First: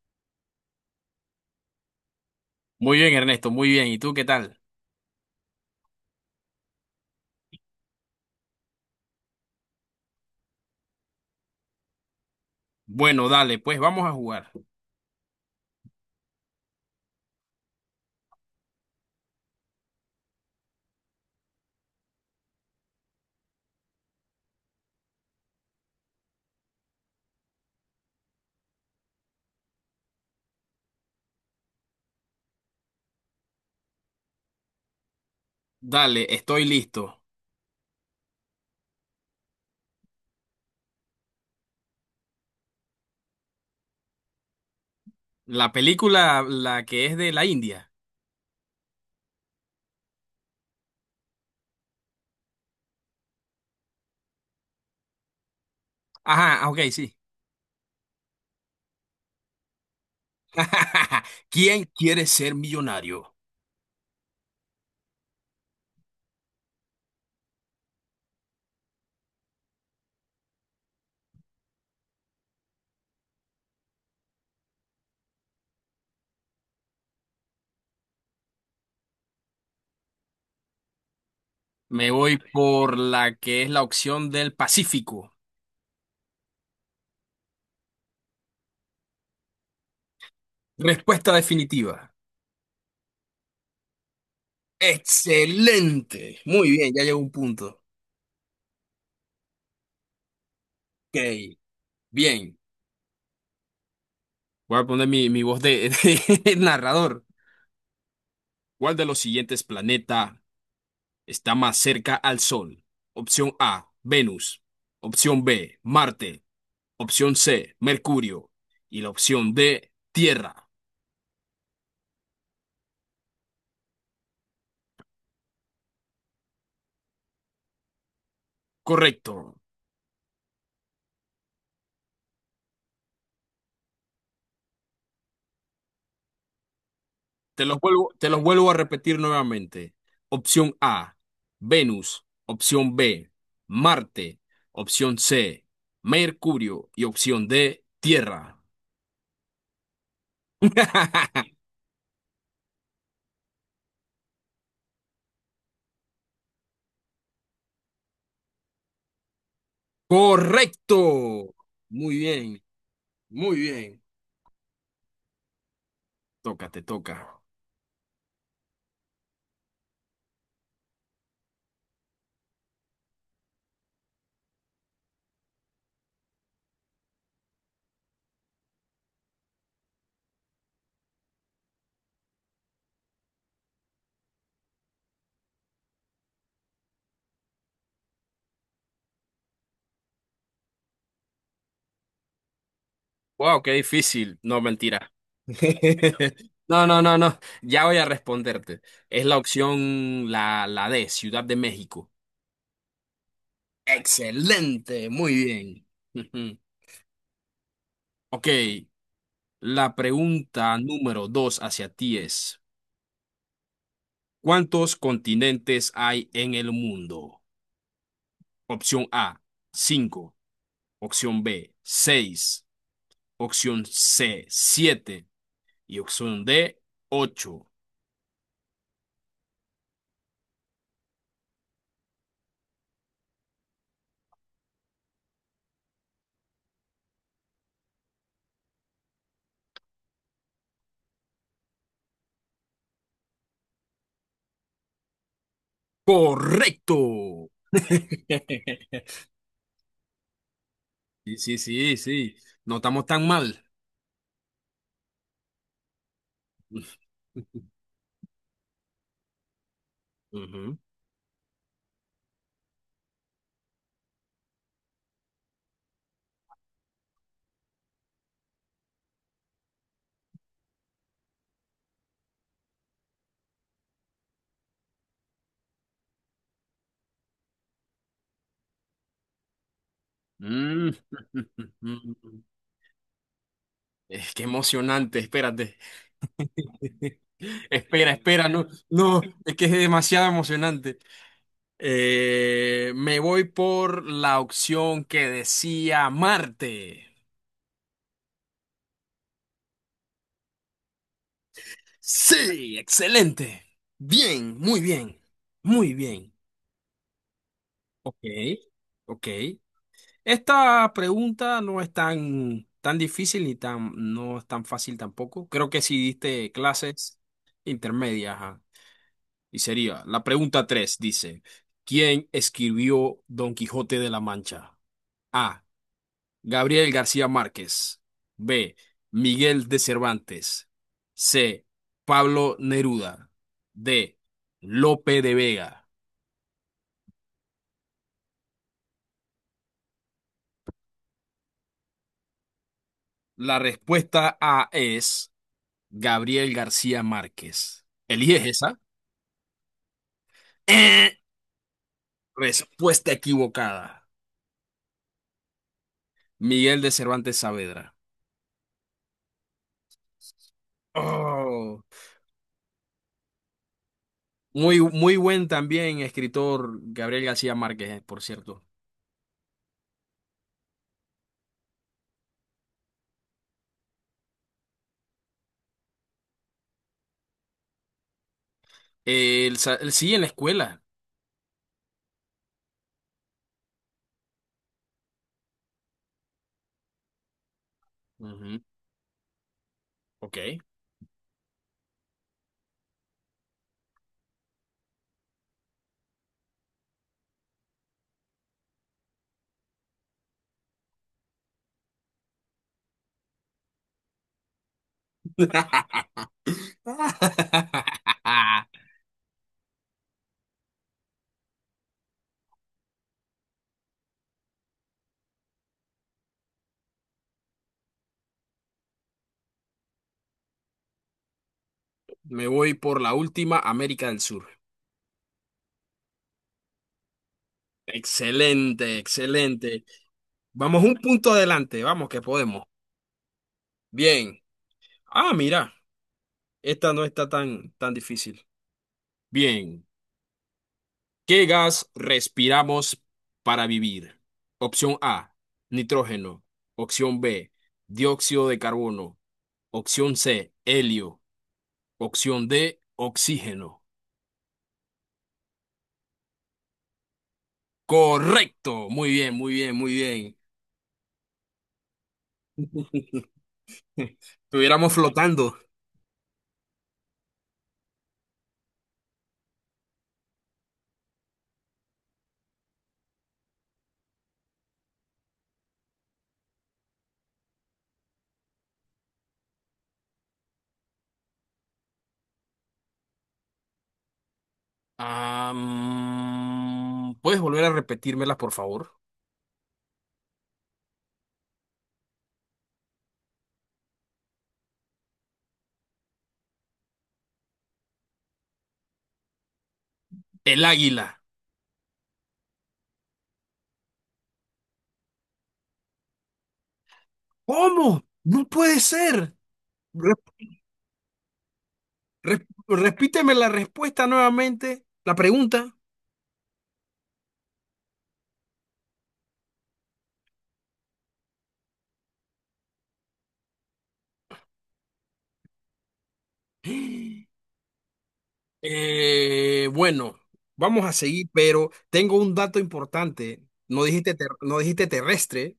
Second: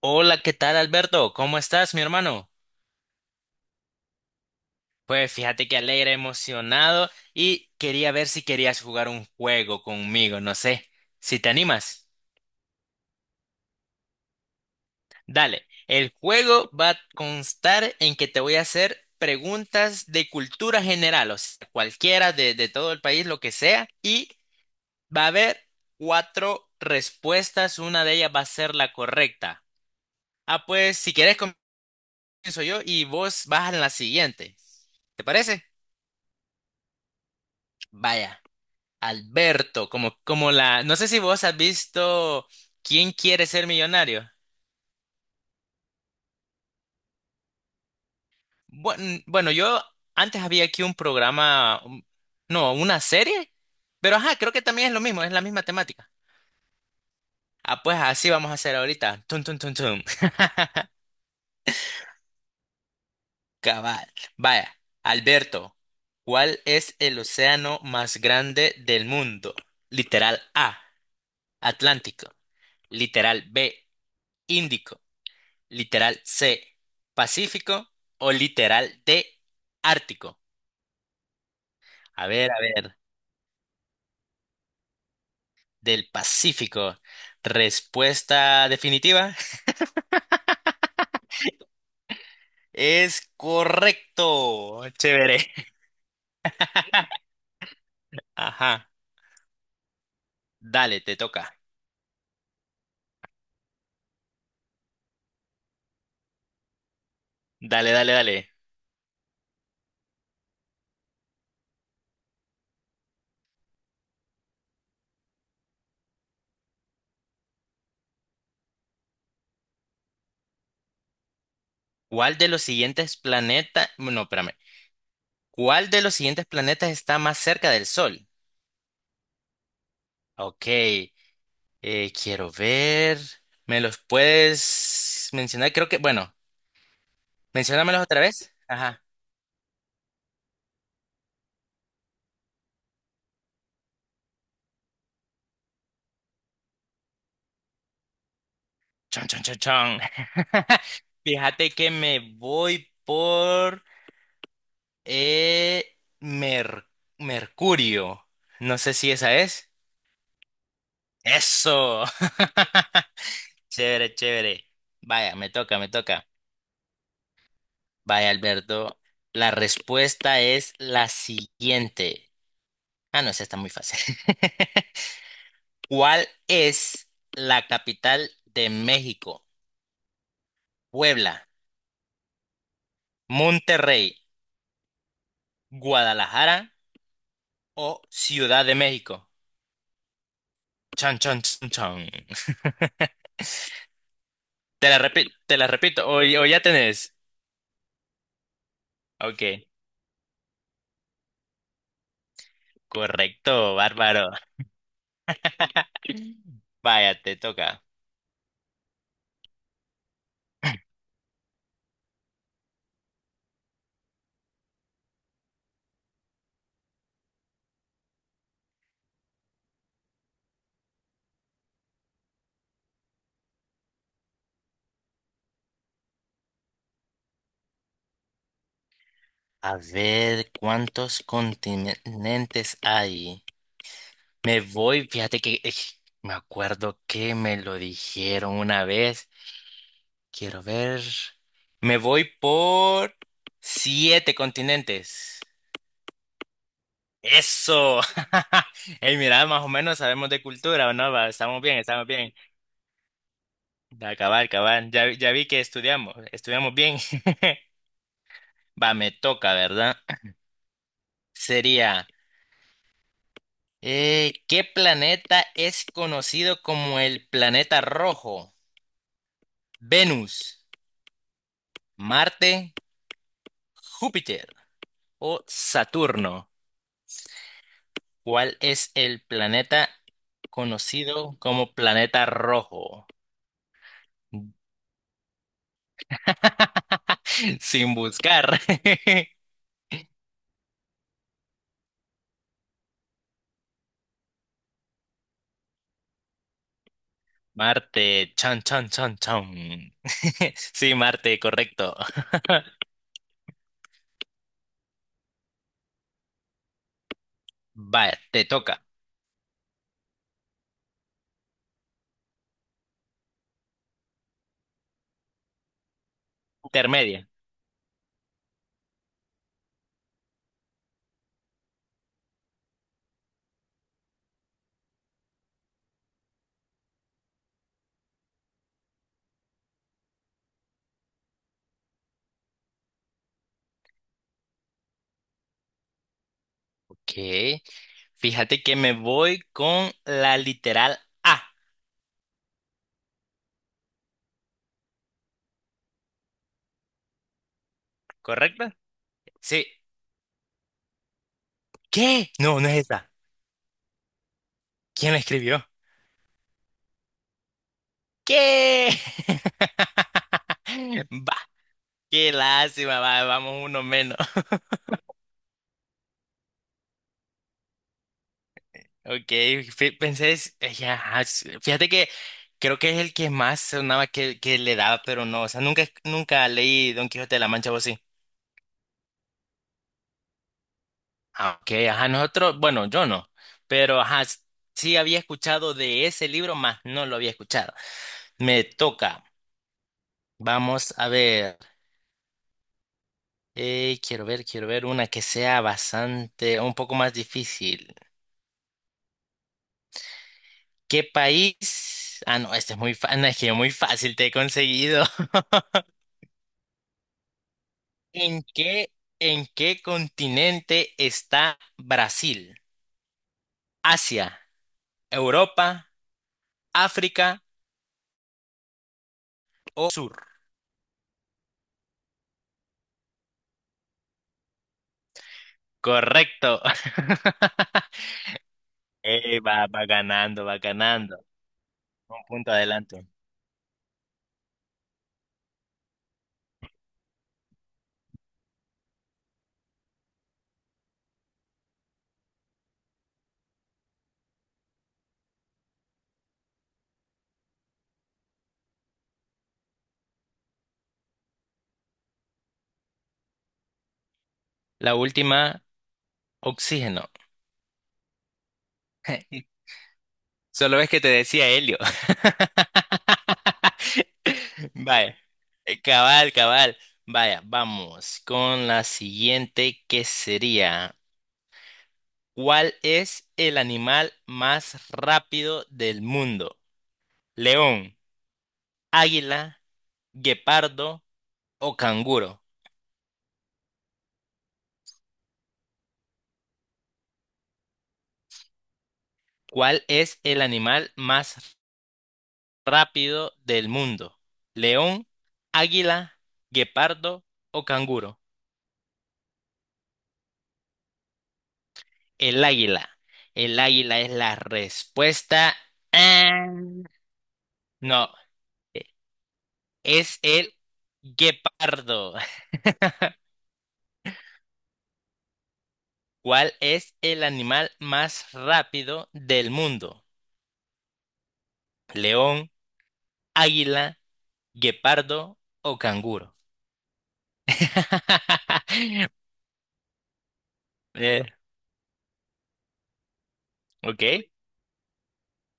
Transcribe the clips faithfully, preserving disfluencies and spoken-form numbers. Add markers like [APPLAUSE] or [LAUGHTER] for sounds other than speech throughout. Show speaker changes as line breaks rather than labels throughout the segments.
Hola, ¿qué tal Alberto? ¿Cómo estás, mi hermano?
Muy bien, Ernesto, muy bien. ¿Y tú qué tal?
Pues fíjate que alegre, emocionado y quería ver si querías jugar un juego conmigo, no sé, si te animas.
Bueno, dale, pues vamos a jugar.
Dale, el juego va a constar en que te voy a hacer preguntas de cultura general, o sea, cualquiera de, de todo el país, lo que sea, y va a haber cuatro respuestas, una de ellas va a ser la correcta. Ah, pues si quieres comienzo yo y vos vas en la siguiente, ¿te parece?
Dale, estoy listo.
Vaya. Alberto, como, como la, no sé si vos has visto ¿Quién quiere ser millonario?
La película, la que es de la India.
Buen- Bueno, yo antes había aquí un programa, un- no, una serie, pero ajá, creo que también es lo mismo, es la misma temática.
Ajá, ah, ok, sí.
Ah, pues así vamos a hacer ahorita. Tum, tum, tum, tum. [LAUGHS]
[LAUGHS] ¿Quién quiere ser millonario?
Cabal. Vaya, Alberto, ¿cuál es el océano más grande del mundo? Literal A, Atlántico. Literal B, Índico. Literal C, Pacífico o literal D, Ártico.
Me
A
voy
ver, a
por
ver,
la que es la opción del Pacífico.
del Pacífico. Respuesta definitiva. [LAUGHS]
Respuesta definitiva.
Es correcto. Chévere.
Excelente. Muy bien, ya llegó un punto.
Ajá. Dale, te toca.
Ok, bien. Voy a poner mi, mi voz de, [LAUGHS] de narrador.
Dale, dale, dale.
¿Cuál de los siguientes planetas está más cerca al Sol? Opción A, Venus. Opción B, Marte. Opción C, Mercurio. Y la opción D, Tierra.
¿Cuál de los siguientes planetas... No, espérame. ¿Cuál de los siguientes planetas está más cerca del Sol?
Correcto.
Ok, eh, quiero ver. ¿Me los puedes mencionar? Creo que... Bueno,
Te los
menciónamelos
vuelvo,
otra
te los
vez.
vuelvo a
Ajá.
repetir nuevamente. Opción A, Venus. Opción B, Marte. Opción C, Mercurio. Y opción D, Tierra.
Chon, chon, chon, chon. [LAUGHS]
[LAUGHS]
Fíjate que me voy por eh, Mer- Mercurio. No sé si esa es.
Correcto.
Eso.
Muy bien,
[LAUGHS]
muy bien.
Chévere, chévere. Vaya, me toca, me toca.
Toca, te toca.
Vaya, Alberto. La respuesta es la siguiente. Ah, no, esa está muy fácil. [LAUGHS] ¿Cuál es la capital de México? Puebla, Monterrey, Guadalajara o Ciudad de México. Chan, chan, chan, chan.
Wow, qué difícil. No,
Te la
mentira.
repito, te la repito, o, o
[LAUGHS]
ya
No, no,
tenés.
no, no. Ya voy a responderte. Es la
Ok,
opción, la, la D, Ciudad de México.
correcto, bárbaro.
Excelente, muy bien. Ujú.
Vaya, te toca.
Ok, la pregunta número dos hacia ti es, ¿cuántos continentes hay en el mundo? Opción A, cinco. Opción B, seis. Opción C, siete. Y opción D, ocho.
A ver, ¿cuántos continentes hay? Me voy, fíjate que eh, me acuerdo que me lo dijeron una vez. Quiero ver. Me voy por siete continentes.
Correcto.
Eso. [LAUGHS] Hey,
[LAUGHS]
mira, más o menos sabemos de cultura, ¿o no? Va,
Sí, sí,
estamos bien,
sí,
estamos bien.
sí. No estamos tan mal.
Acabar, acabar. Ya, ya vi que estudiamos, estudiamos bien.
[LAUGHS]
[LAUGHS] Va, me toca, ¿verdad?
Ujú.
Sería, eh, ¿qué planeta es conocido como el planeta rojo? ¿Venus, Marte, Júpiter o Saturno? ¿Cuál es el planeta
Mm.
conocido como planeta
[LAUGHS]
rojo?
Es que
[LAUGHS]
emocionante, espérate. [LAUGHS]
Sin
Espera, espera,
buscar.
no, no,
[LAUGHS]
es que es demasiado emocionante. Eh, me voy por la opción que decía Marte.
Marte, chan, chan, chan, chan. [LAUGHS] Sí, Marte, correcto.
Sí, excelente. Bien, muy bien, muy bien.
Va,
Ok,
te toca.
ok. Esta pregunta no es tan, tan difícil ni tan, no es tan fácil tampoco. Creo que si diste clases
Intermedia.
intermedias, ajá. Y sería, la pregunta tres dice, ¿quién escribió Don Quijote de la Mancha? A. Gabriel García Márquez. B. Miguel de Cervantes. C. Pablo Neruda. D. Lope de Vega.
Ok. Fíjate que me voy con la literal A,
La respuesta A es Gabriel García Márquez. ¿Eliges
¿correcto?
esa?
Sí.
Eh,
¿Qué? No, no es esa.
Respuesta equivocada.
¿Quién la escribió?
Miguel de Cervantes Saavedra.
¿Qué? [LAUGHS] Bah,
Oh,
qué lástima, va, vamos uno menos.
muy, muy buen también escritor Gabriel García Márquez, eh, por cierto.
Ok, fí- pensé, es- eh, ya, ajá, s- fíjate que creo que es el que más sonaba que, que le daba, pero no, o sea, nunca, nunca leí Don Quijote de la Mancha, ¿vos sí?
Eh, el, sa- el sí en la escuela.
Ah, ok, ajá, nosotros, bueno, yo no, pero ajá, s- sí había escuchado de ese libro, más no lo había escuchado.
Ujú,
Me toca,
Ok.
vamos a ver, eh, quiero ver, quiero ver una que sea bastante, un poco más difícil. ¿Qué país? Ah, no, este es muy fácil, es que muy fácil te he conseguido. [LAUGHS]
[LAUGHS]
¿En qué, en qué continente está Brasil? ¿Asia, Europa, África o Sur?
Me voy por la última, América del Sur.
Correcto. [LAUGHS]
Excelente,
Eh, va,
excelente.
va ganando, va
Vamos un
ganando.
punto adelante, vamos que
Un punto
podemos.
adelante.
Bien. Ah, mira, esta no está tan, tan difícil. Bien. ¿Qué gas respiramos para vivir? Opción A, nitrógeno. Opción B, dióxido de carbono. Opción C, helio. Opción D, oxígeno.
La última, oxígeno.
Correcto. Muy bien, muy
[LAUGHS]
bien, muy bien.
Solo es que te decía helio.
[LAUGHS]
[LAUGHS]
Estuviéramos
Vaya,
flotando.
eh, cabal, cabal. Vaya, vamos con la siguiente que sería, ¿cuál es el animal más rápido del mundo? ¿León, águila, guepardo o canguro?
Ah, mm, ¿puedes volver a repetírmela, por favor?
¿Cuál es el animal más rápido del mundo? ¿León, águila, guepardo o canguro?
El águila.
El águila. El águila es la respuesta. Ah,
¿Cómo?
no,
No puede
e-
ser. Re-
es el guepardo.
re-
[LAUGHS]
Repíteme la respuesta nuevamente, la pregunta.
¿Cuál es el animal más rápido del mundo? ¿León, águila, guepardo o canguro?
[GASPS]
[LAUGHS]
Eh, bueno, vamos a
Eh,
seguir, pero tengo un dato importante. No
ok,
dijiste, ter- no dijiste terrestre,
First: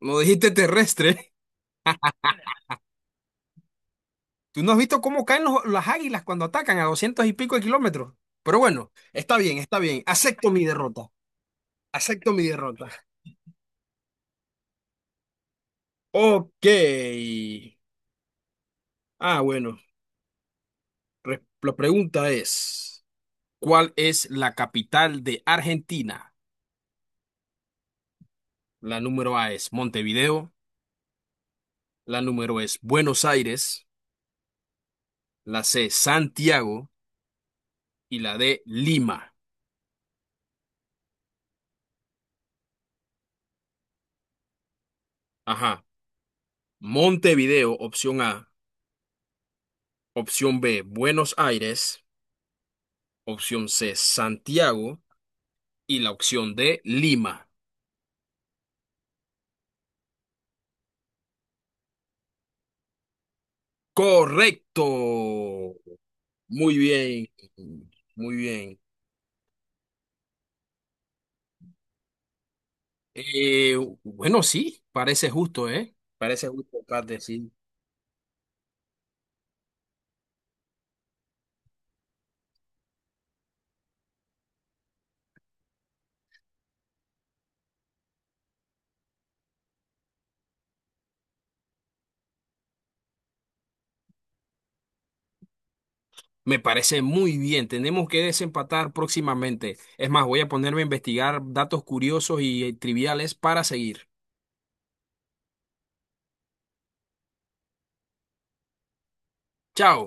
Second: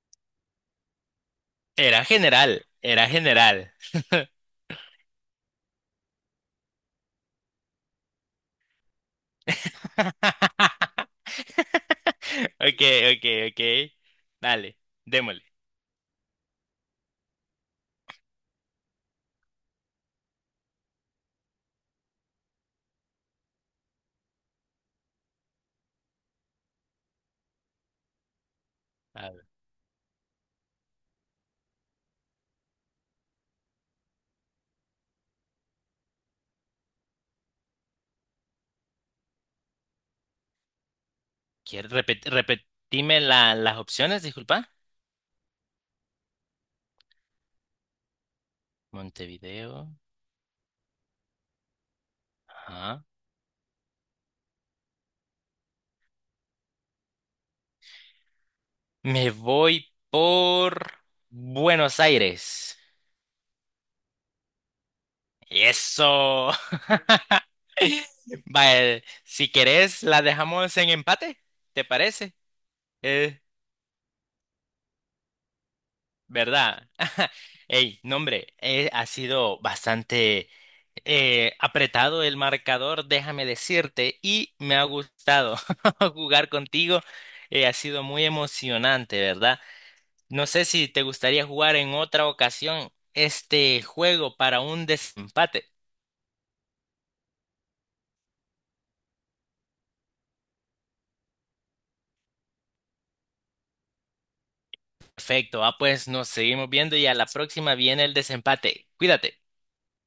no dijiste terrestre.
era general, era general.
[LAUGHS] ¿Tú no has visto cómo caen los- las águilas cuando atacan a doscientos y pico de kilómetros? Pero bueno, está bien,
[LAUGHS]
está bien. Acepto mi derrota.
[LAUGHS]
Acepto mi derrota.
Okay, okay, okay. Dale, démosle.
Ok. Ah, bueno. re- La pregunta es, ¿cuál es la capital de Argentina? La
A
número
ver,
A es Montevideo, la número es Buenos Aires. La C, Santiago. Y la D, Lima.
¿quieres repet- repetirme la- las opciones? Disculpa.
Ajá. Montevideo, opción A.
Montevideo.
Opción B, Buenos Aires.
Ajá.
Opción C, Santiago. Y la opción D, Lima.
Me voy por Buenos Aires.
Correcto.
Eso.
Muy
[LAUGHS]
bien. Muy bien.
Vale, si querés, la dejamos en empate. ¿Te parece? Eh,
Eh, bueno, sí, parece justo, ¿eh? Parece justo,
¿Verdad?
Kate,
[LAUGHS]
sí.
Ey, no hombre, eh, ha sido bastante eh, apretado el marcador, déjame decirte, y me ha gustado [LAUGHS] jugar contigo. Eh, ha sido muy emocionante, ¿verdad? No sé si te gustaría jugar en otra ocasión este juego para un desempate.
Me parece muy bien. Tenemos que desempatar próximamente. Es más, voy a ponerme a investigar datos curiosos y eh, triviales para seguir.
Perfecto, ah, pues nos seguimos viendo y a la próxima viene el desempate. Cuídate.
Chao.